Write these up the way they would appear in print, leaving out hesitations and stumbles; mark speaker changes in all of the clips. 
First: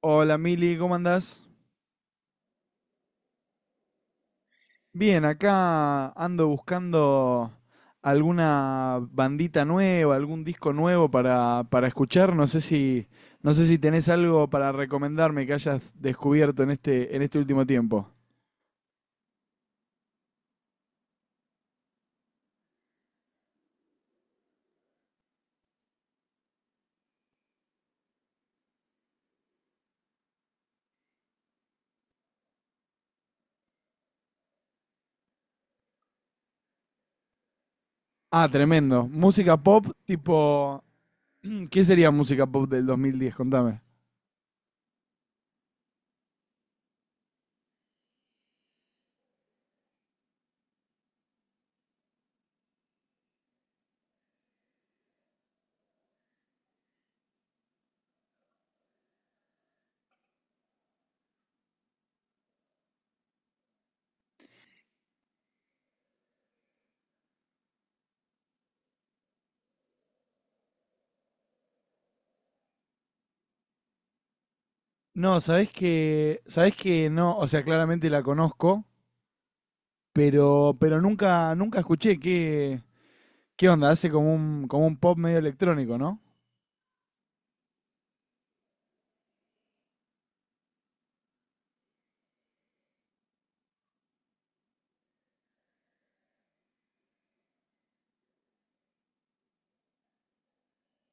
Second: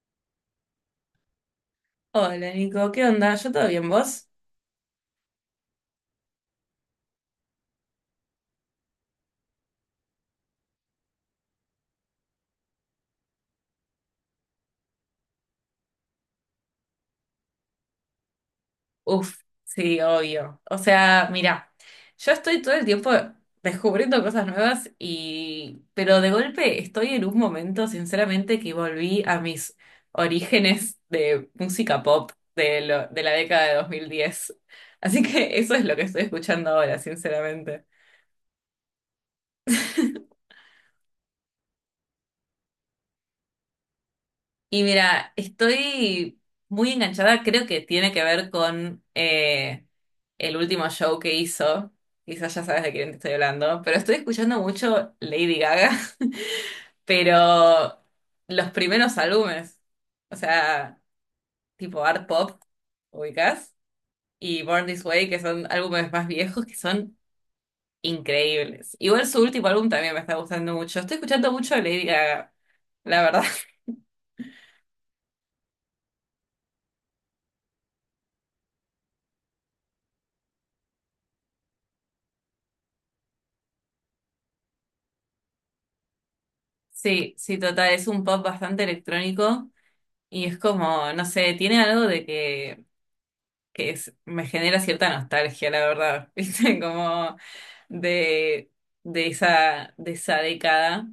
Speaker 1: Hola Mili, ¿cómo andás?
Speaker 2: Hola Nico, ¿qué onda? ¿Yo todo bien, vos?
Speaker 1: Bien, acá ando buscando alguna bandita nueva, algún disco nuevo para escuchar. No sé si tenés algo para recomendarme que hayas descubierto en este último tiempo.
Speaker 2: Uf, sí, obvio. O sea, mira, yo estoy todo el tiempo descubriendo cosas nuevas y... Pero de golpe estoy en un momento, sinceramente, que volví a mis orígenes de música pop de la década de 2010. Así que eso es lo que estoy escuchando ahora, sinceramente.
Speaker 1: Ah, tremendo. Música pop, tipo, ¿qué sería música pop del 2010? Contame.
Speaker 2: Y mira, estoy muy enganchada, creo que tiene que ver con el último show que hizo. Quizás ya sabes de quién te estoy hablando, pero estoy escuchando mucho Lady Gaga, pero los primeros álbumes, o sea, tipo Art Pop, ubicás, y Born This Way, que son álbumes más viejos, que son increíbles. Igual su último álbum también me está gustando mucho. Estoy escuchando mucho Lady Gaga, la verdad.
Speaker 1: No, sabés que no, o sea, claramente la conozco, pero nunca escuché qué, ¿qué onda? Hace como como un pop medio electrónico, ¿no?
Speaker 2: Sí, sí, total, es un pop bastante electrónico. Y es como, no sé, tiene algo de que es- me genera cierta nostalgia, la verdad, ¿viste? Como de, de esa década.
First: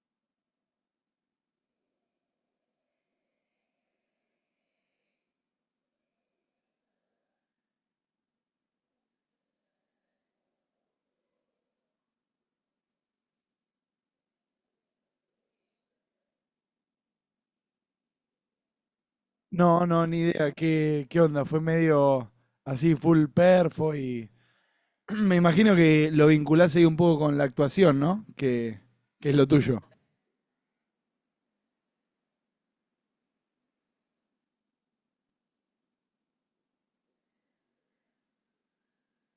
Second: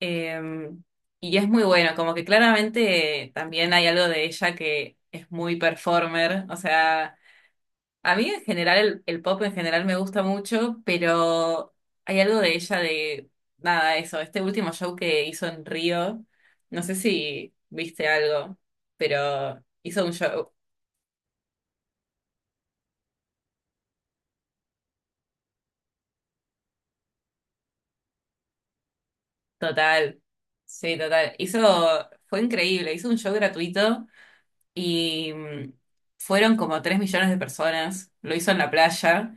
Speaker 2: Eh, y es muy bueno, como que claramente también hay algo de ella que es muy performer, o sea, a mí en general, el pop en general me gusta mucho, pero hay algo de ella de, nada, eso, este último show que hizo en Río, no sé si viste algo, pero
Speaker 1: No, no,
Speaker 2: hizo un
Speaker 1: ni idea.
Speaker 2: show
Speaker 1: ¿Qué, qué onda? Fue medio así, full perfo y... Me imagino que lo vinculás ahí un poco con la actuación, ¿no? Que es lo tuyo.
Speaker 2: total, sí, total, hizo, fue increíble, hizo un show gratuito y fueron como 3 millones de personas, lo hizo en la playa.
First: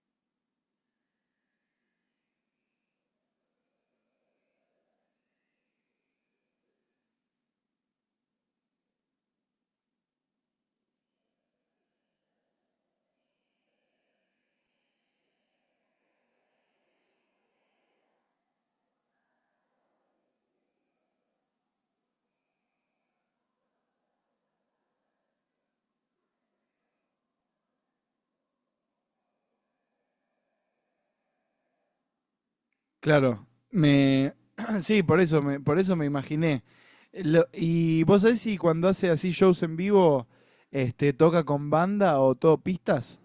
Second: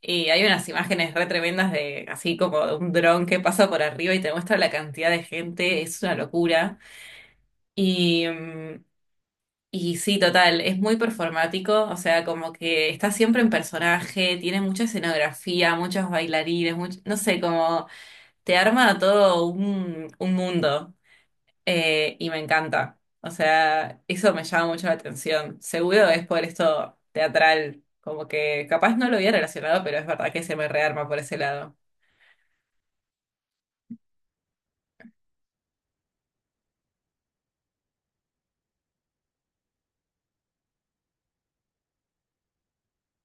Speaker 2: Y hay unas imágenes re tremendas de así como de un dron que pasa por arriba y te muestra la cantidad de gente, es una locura. Y, mm, y sí, total, es muy performático, o sea, como que está siempre en personaje, tiene mucha escenografía, muchos bailarines, no sé, como te arma todo un mundo y me encanta. O sea, eso me llama mucho la atención. Seguro es por esto teatral, como que capaz no lo había relacionado, pero es verdad que se me rearma por ese lado.
Speaker 1: Claro. Me... Sí, por eso me imaginé. Lo- ¿Y vos sabés si cuando hace así shows en vivo, este, toca con banda o todo pistas?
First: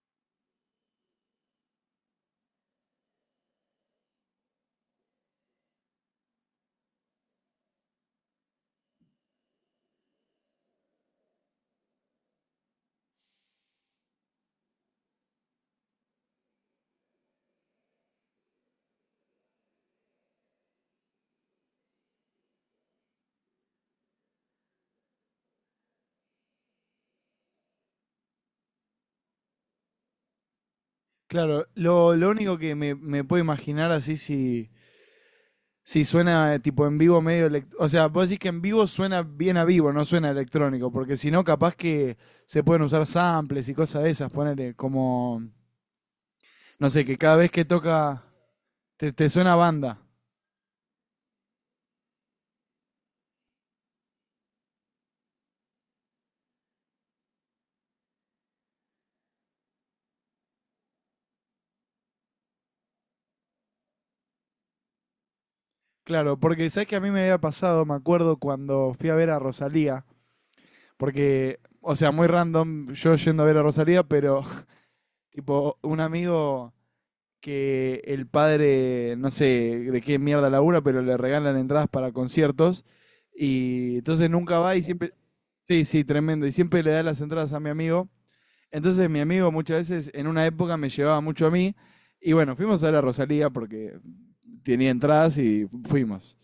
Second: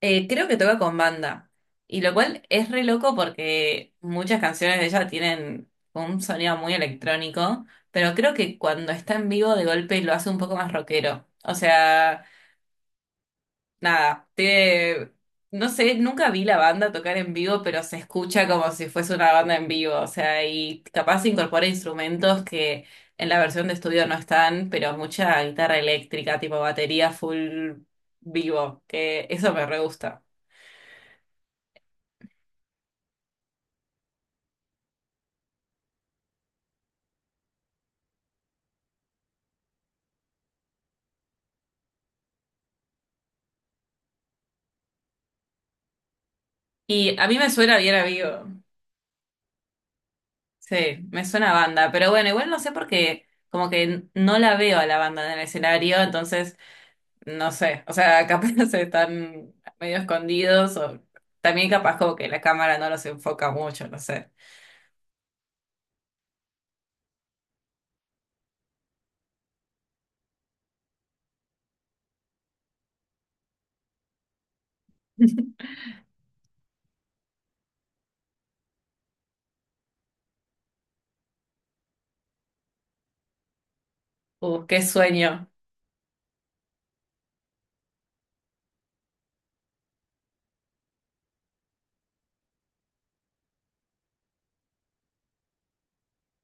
Speaker 2: Creo que toca con banda. Y lo cual es re loco porque muchas canciones de ella tienen un sonido muy electrónico, pero creo que cuando está en vivo de golpe lo hace un poco más rockero. O sea, nada, no sé, nunca vi la banda tocar en vivo, pero se escucha como si fuese una banda en vivo. O sea, y capaz incorpora instrumentos que en la versión de estudio no están, pero mucha guitarra eléctrica, tipo batería full vivo, que eso me re gusta.
Speaker 1: Claro, lo único me puedo imaginar así si, sí, suena tipo en vivo medio... elec- O sea, vos decís que en vivo suena bien a vivo, no suena electrónico, porque si no, capaz que se pueden usar samples y cosas de esas, ponele como... No sé, que
Speaker 2: Y a
Speaker 1: cada
Speaker 2: mí
Speaker 1: vez
Speaker 2: me
Speaker 1: que
Speaker 2: suena bien
Speaker 1: toca
Speaker 2: amigo.
Speaker 1: te suena a banda.
Speaker 2: Sí, me suena a banda. Pero bueno, igual no sé porque como que no la veo a la banda en el escenario, entonces no sé. O sea, capaz se están medio escondidos o también capaz como que la cámara no los enfoca mucho, no sé.
Speaker 1: Claro, porque sabes que a mí me había pasado, me acuerdo cuando fui a ver a Rosalía, porque, o sea, muy random yo yendo a ver a Rosalía, pero tipo un amigo que el padre, no sé de qué mierda labura, pero le regalan entradas para conciertos. Y entonces nunca va y
Speaker 2: Qué
Speaker 1: siempre.
Speaker 2: sueño.
Speaker 1: Sí, sí, tremendo. Y siempre le da las entradas a mi amigo. Entonces mi amigo muchas veces en una época me llevaba mucho a mí. Y bueno, fuimos a la Rosalía porque tenía entradas y fuimos.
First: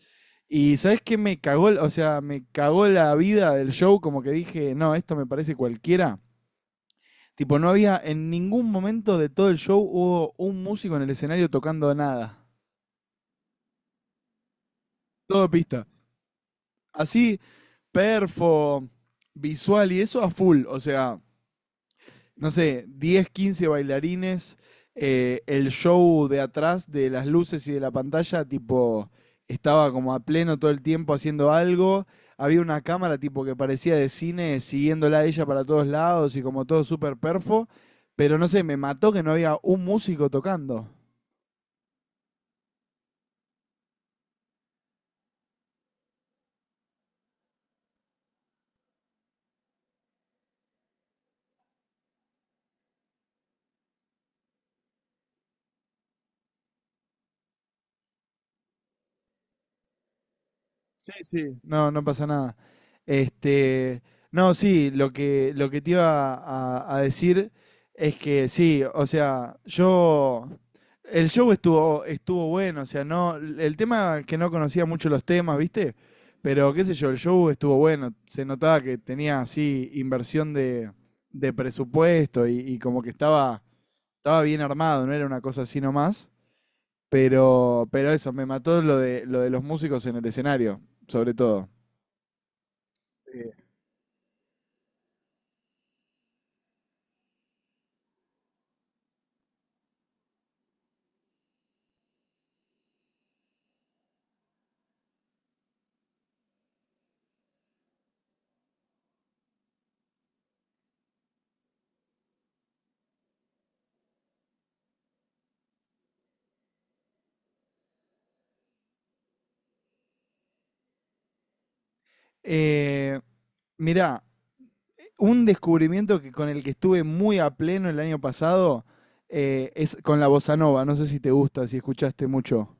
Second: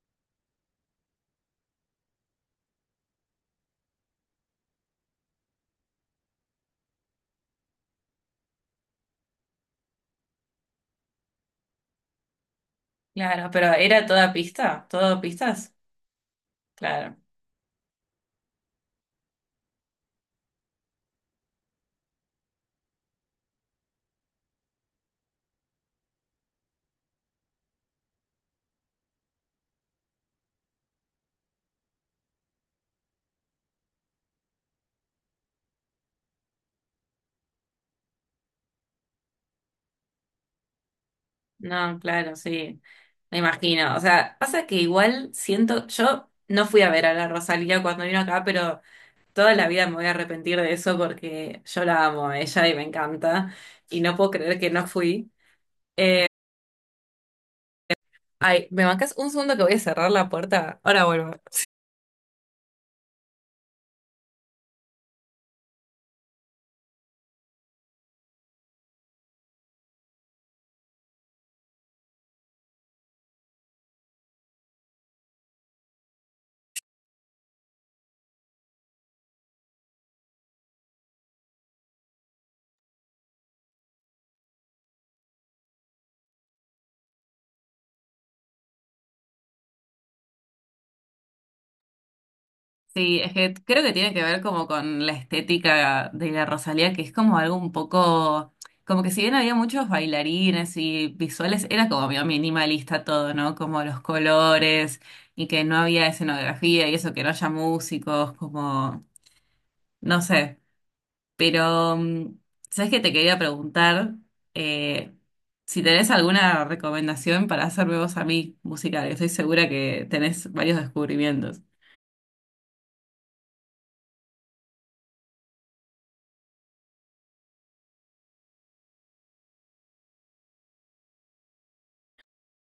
Speaker 1: Y ¿sabes qué me cagó? O sea, me cagó la vida del show, como que dije, no, esto me parece cualquiera. Tipo, no había en ningún momento de todo el show hubo un músico en el escenario tocando nada.
Speaker 2: Claro, pero ¿era toda pista? ¿Todo
Speaker 1: Todo
Speaker 2: pistas?
Speaker 1: pista.
Speaker 2: Claro.
Speaker 1: Así, perfo, visual y eso a full. O sea, no sé, 10, 15 bailarines, el show de atrás de las luces y de la pantalla, tipo, estaba como a pleno todo el tiempo haciendo algo. Había una cámara tipo que parecía de cine siguiéndola a ella para todos lados y como todo súper perfo. Pero no sé, me mató que no había un músico tocando.
Speaker 2: No, claro, sí. Me imagino. O sea, pasa que igual siento, yo no fui a ver a la Rosalía cuando vino acá, pero... Toda la vida me voy a arrepentir de eso porque yo la amo a ella y me encanta. Y no puedo creer que no fui. Ay, ¿me bancas un segundo que voy a cerrar la puerta? Ahora
Speaker 1: Sí,
Speaker 2: vuelvo.
Speaker 1: sí, no, no pasa nada. Este, no, sí, lo que te iba a decir es que sí, o sea, yo, el estuvo bueno, o sea, no, el tema que no conocía mucho los temas, ¿viste? Pero qué sé yo, el show estuvo bueno, se notaba que tenía así inversión de presupuesto y como que estaba bien armado, no era una cosa así nomás. Pero eso, me mató lo de los músicos en el escenario, sobre todo.
Speaker 2: Sí, es que
Speaker 1: Sí.
Speaker 2: creo que tiene que ver como con la estética de la Rosalía, que es como algo un poco, como que si bien había muchos bailarines y visuales, era como medio minimalista todo, ¿no? Como los colores y que no había escenografía y eso, que no haya músicos, como, no sé. Pero, mm, ¿sabes qué te quería preguntar? Eh, si tenés alguna recomendación para hacerme vos a mí musical, que estoy segura que tenés varios descubrimientos.
Speaker 1: Eh, mirá, un descubrimiento que, con el que estuve muy a pleno el año pasado es con la bossa nova. No sé si te gusta, si escuchaste mucho.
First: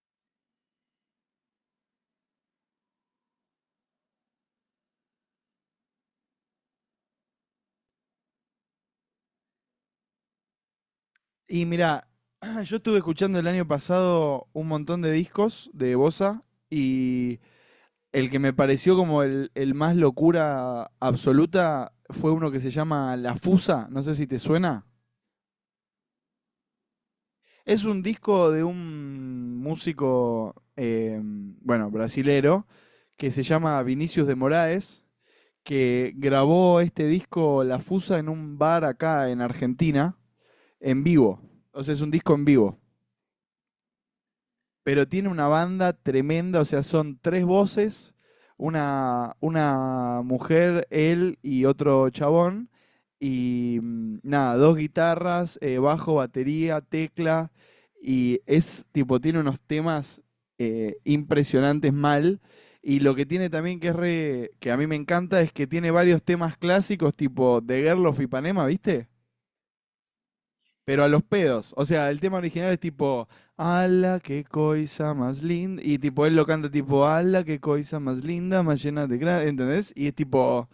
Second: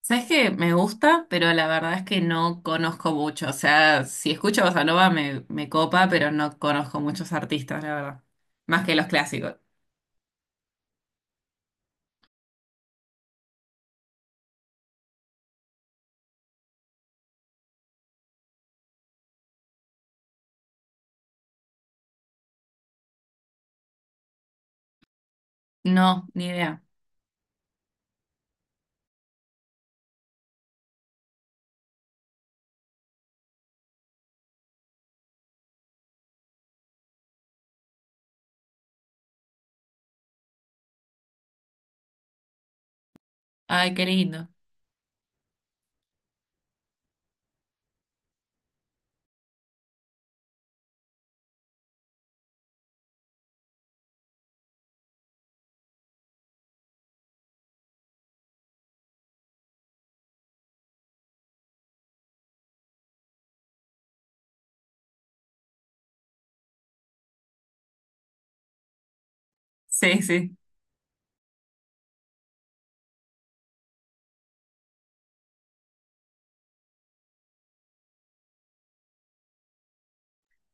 Speaker 2: ¿Sabes qué? Me gusta, pero la verdad es que no conozco mucho. O sea, si escucho bossa nova me copa, pero no conozco muchos artistas, la verdad. Más que los clásicos.
Speaker 1: Y mirá, yo estuve escuchando el año pasado un montón de discos de bossa y el que me pareció como el más locura absoluta fue uno que se llama La Fusa. No sé si te suena.
Speaker 2: No, ni idea.
Speaker 1: Es un disco de un músico, bueno, brasilero, que se llama Vinicius de Moraes, que grabó este disco La Fusa en un bar acá en Argentina, en vivo. O sea, es un disco en vivo
Speaker 2: Ay, qué lindo.
Speaker 1: pero tiene una banda tremenda, o sea, son tres voces, una mujer, él y otro chabón, y nada, dos guitarras, bajo, batería, tecla, y es tipo, tiene unos temas impresionantes mal. Y lo que tiene también que es re- que a mí me encanta es que tiene varios temas clásicos tipo The Girl of Ipanema, ¿viste?
Speaker 2: Sí, sí,
Speaker 1: Pero a los pedos. O sea, el tema original es tipo, ala, qué coisa más linda. Y tipo, él lo canta tipo, ala, qué coisa más linda, más llena de gracia. ¿Entendés? Y es tipo,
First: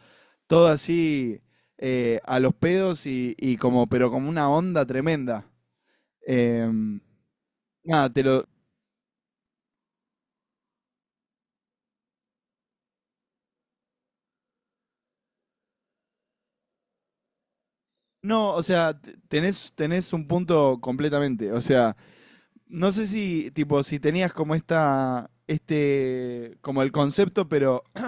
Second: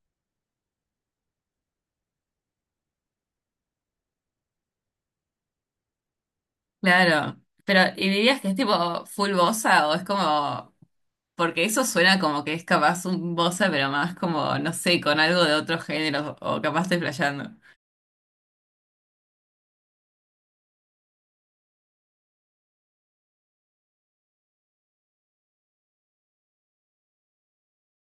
Speaker 1: todo así a los pedos y como, pero como una onda tremenda. Em,
Speaker 2: claro. Pero, ¿y
Speaker 1: nada, te
Speaker 2: dirías
Speaker 1: lo.
Speaker 2: que es tipo full bossa o es como porque eso suena como que es capaz un bossa, pero más como, no sé, con algo de otro género, o capaz estoy flasheando.
Speaker 1: No, o sea, t- tenés un punto completamente. O sea, no sé si, tipo, si tenías como esta, este, como el concepto, pero,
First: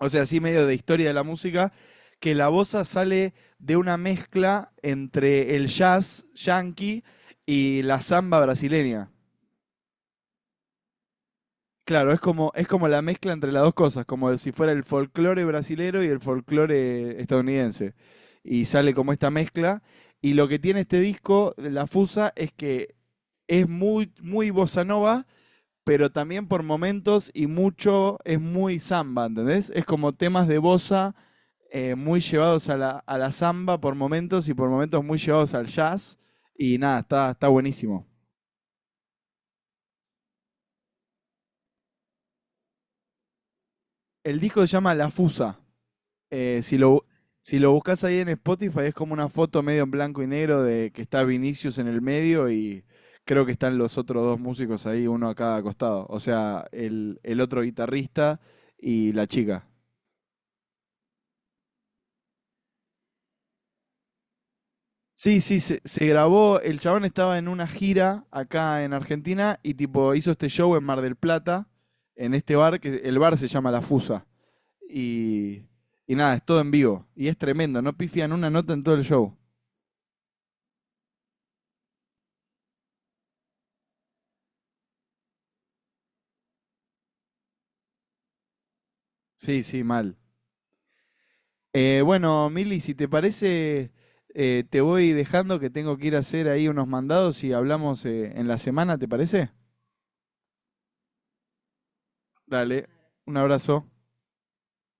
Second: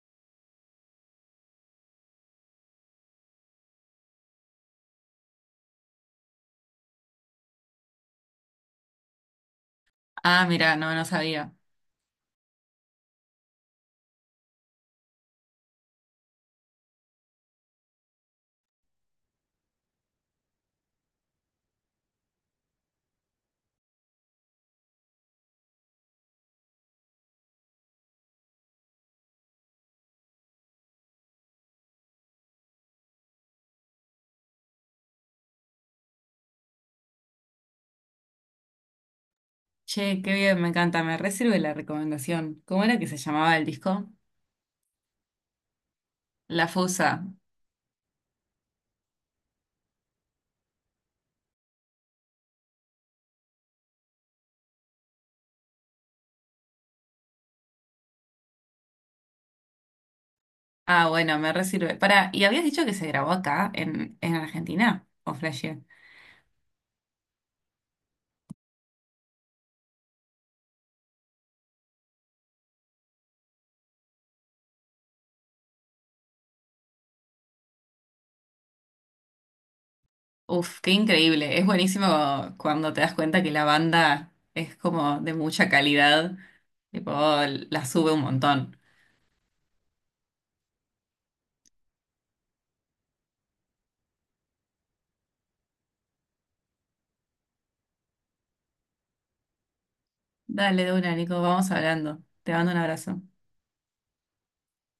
Speaker 1: o sea, así medio de historia de la música, que la bossa sale de una mezcla entre el jazz yankee y la samba brasileña.
Speaker 2: Ah, mira, no, no sabía.
Speaker 1: Claro, es como la mezcla entre las dos cosas, como si fuera el folclore brasilero y el folclore estadounidense. Y sale como esta mezcla. Y lo que tiene este disco, La Fusa, es que es muy, muy bossa nova, pero también por momentos y mucho es muy samba, ¿entendés? Es como temas de bossa muy llevados a la samba por momentos y por momentos muy llevados al jazz. Y nada, está buenísimo.
Speaker 2: Che, qué bien, me encanta, me re la recomendación. ¿Cómo era que se llamaba el disco?
Speaker 1: El disco se llama La Fusa. Eh,
Speaker 2: La
Speaker 1: si, lo,
Speaker 2: Fusa.
Speaker 1: si lo buscas ahí en Spotify es como una foto medio en blanco y negro de que está Vinicius en el medio y creo que están los otros dos músicos ahí, uno a cada costado. O sea, el otro guitarrista y la chica.
Speaker 2: Ah, bueno, me re sirve. Pará, ¿y habías dicho que se grabó acá, en Argentina? ¿O
Speaker 1: Sí, sí,
Speaker 2: flashé?
Speaker 1: se grabó. El chabón estaba en una gira acá en Argentina y tipo hizo este show en Mar del Plata, en este bar, que el bar se llama La Fusa. Y, y nada, es todo en vivo. Y es tremendo, no pifian una nota en todo el show.
Speaker 2: Uf, qué increíble. Es buenísimo cuando te das cuenta que la banda es como de mucha calidad, tipo, la sube un montón.
Speaker 1: Sí, sí, mal. Bueno, Mili, si te parece, te voy dejando que tengo que ir a hacer ahí unos mandados y hablamos en la semana, ¿te parece?
Speaker 2: Dale, de una, Nico, vamos hablando. Te mando un
Speaker 1: Dale,
Speaker 2: abrazo.
Speaker 1: un abrazo.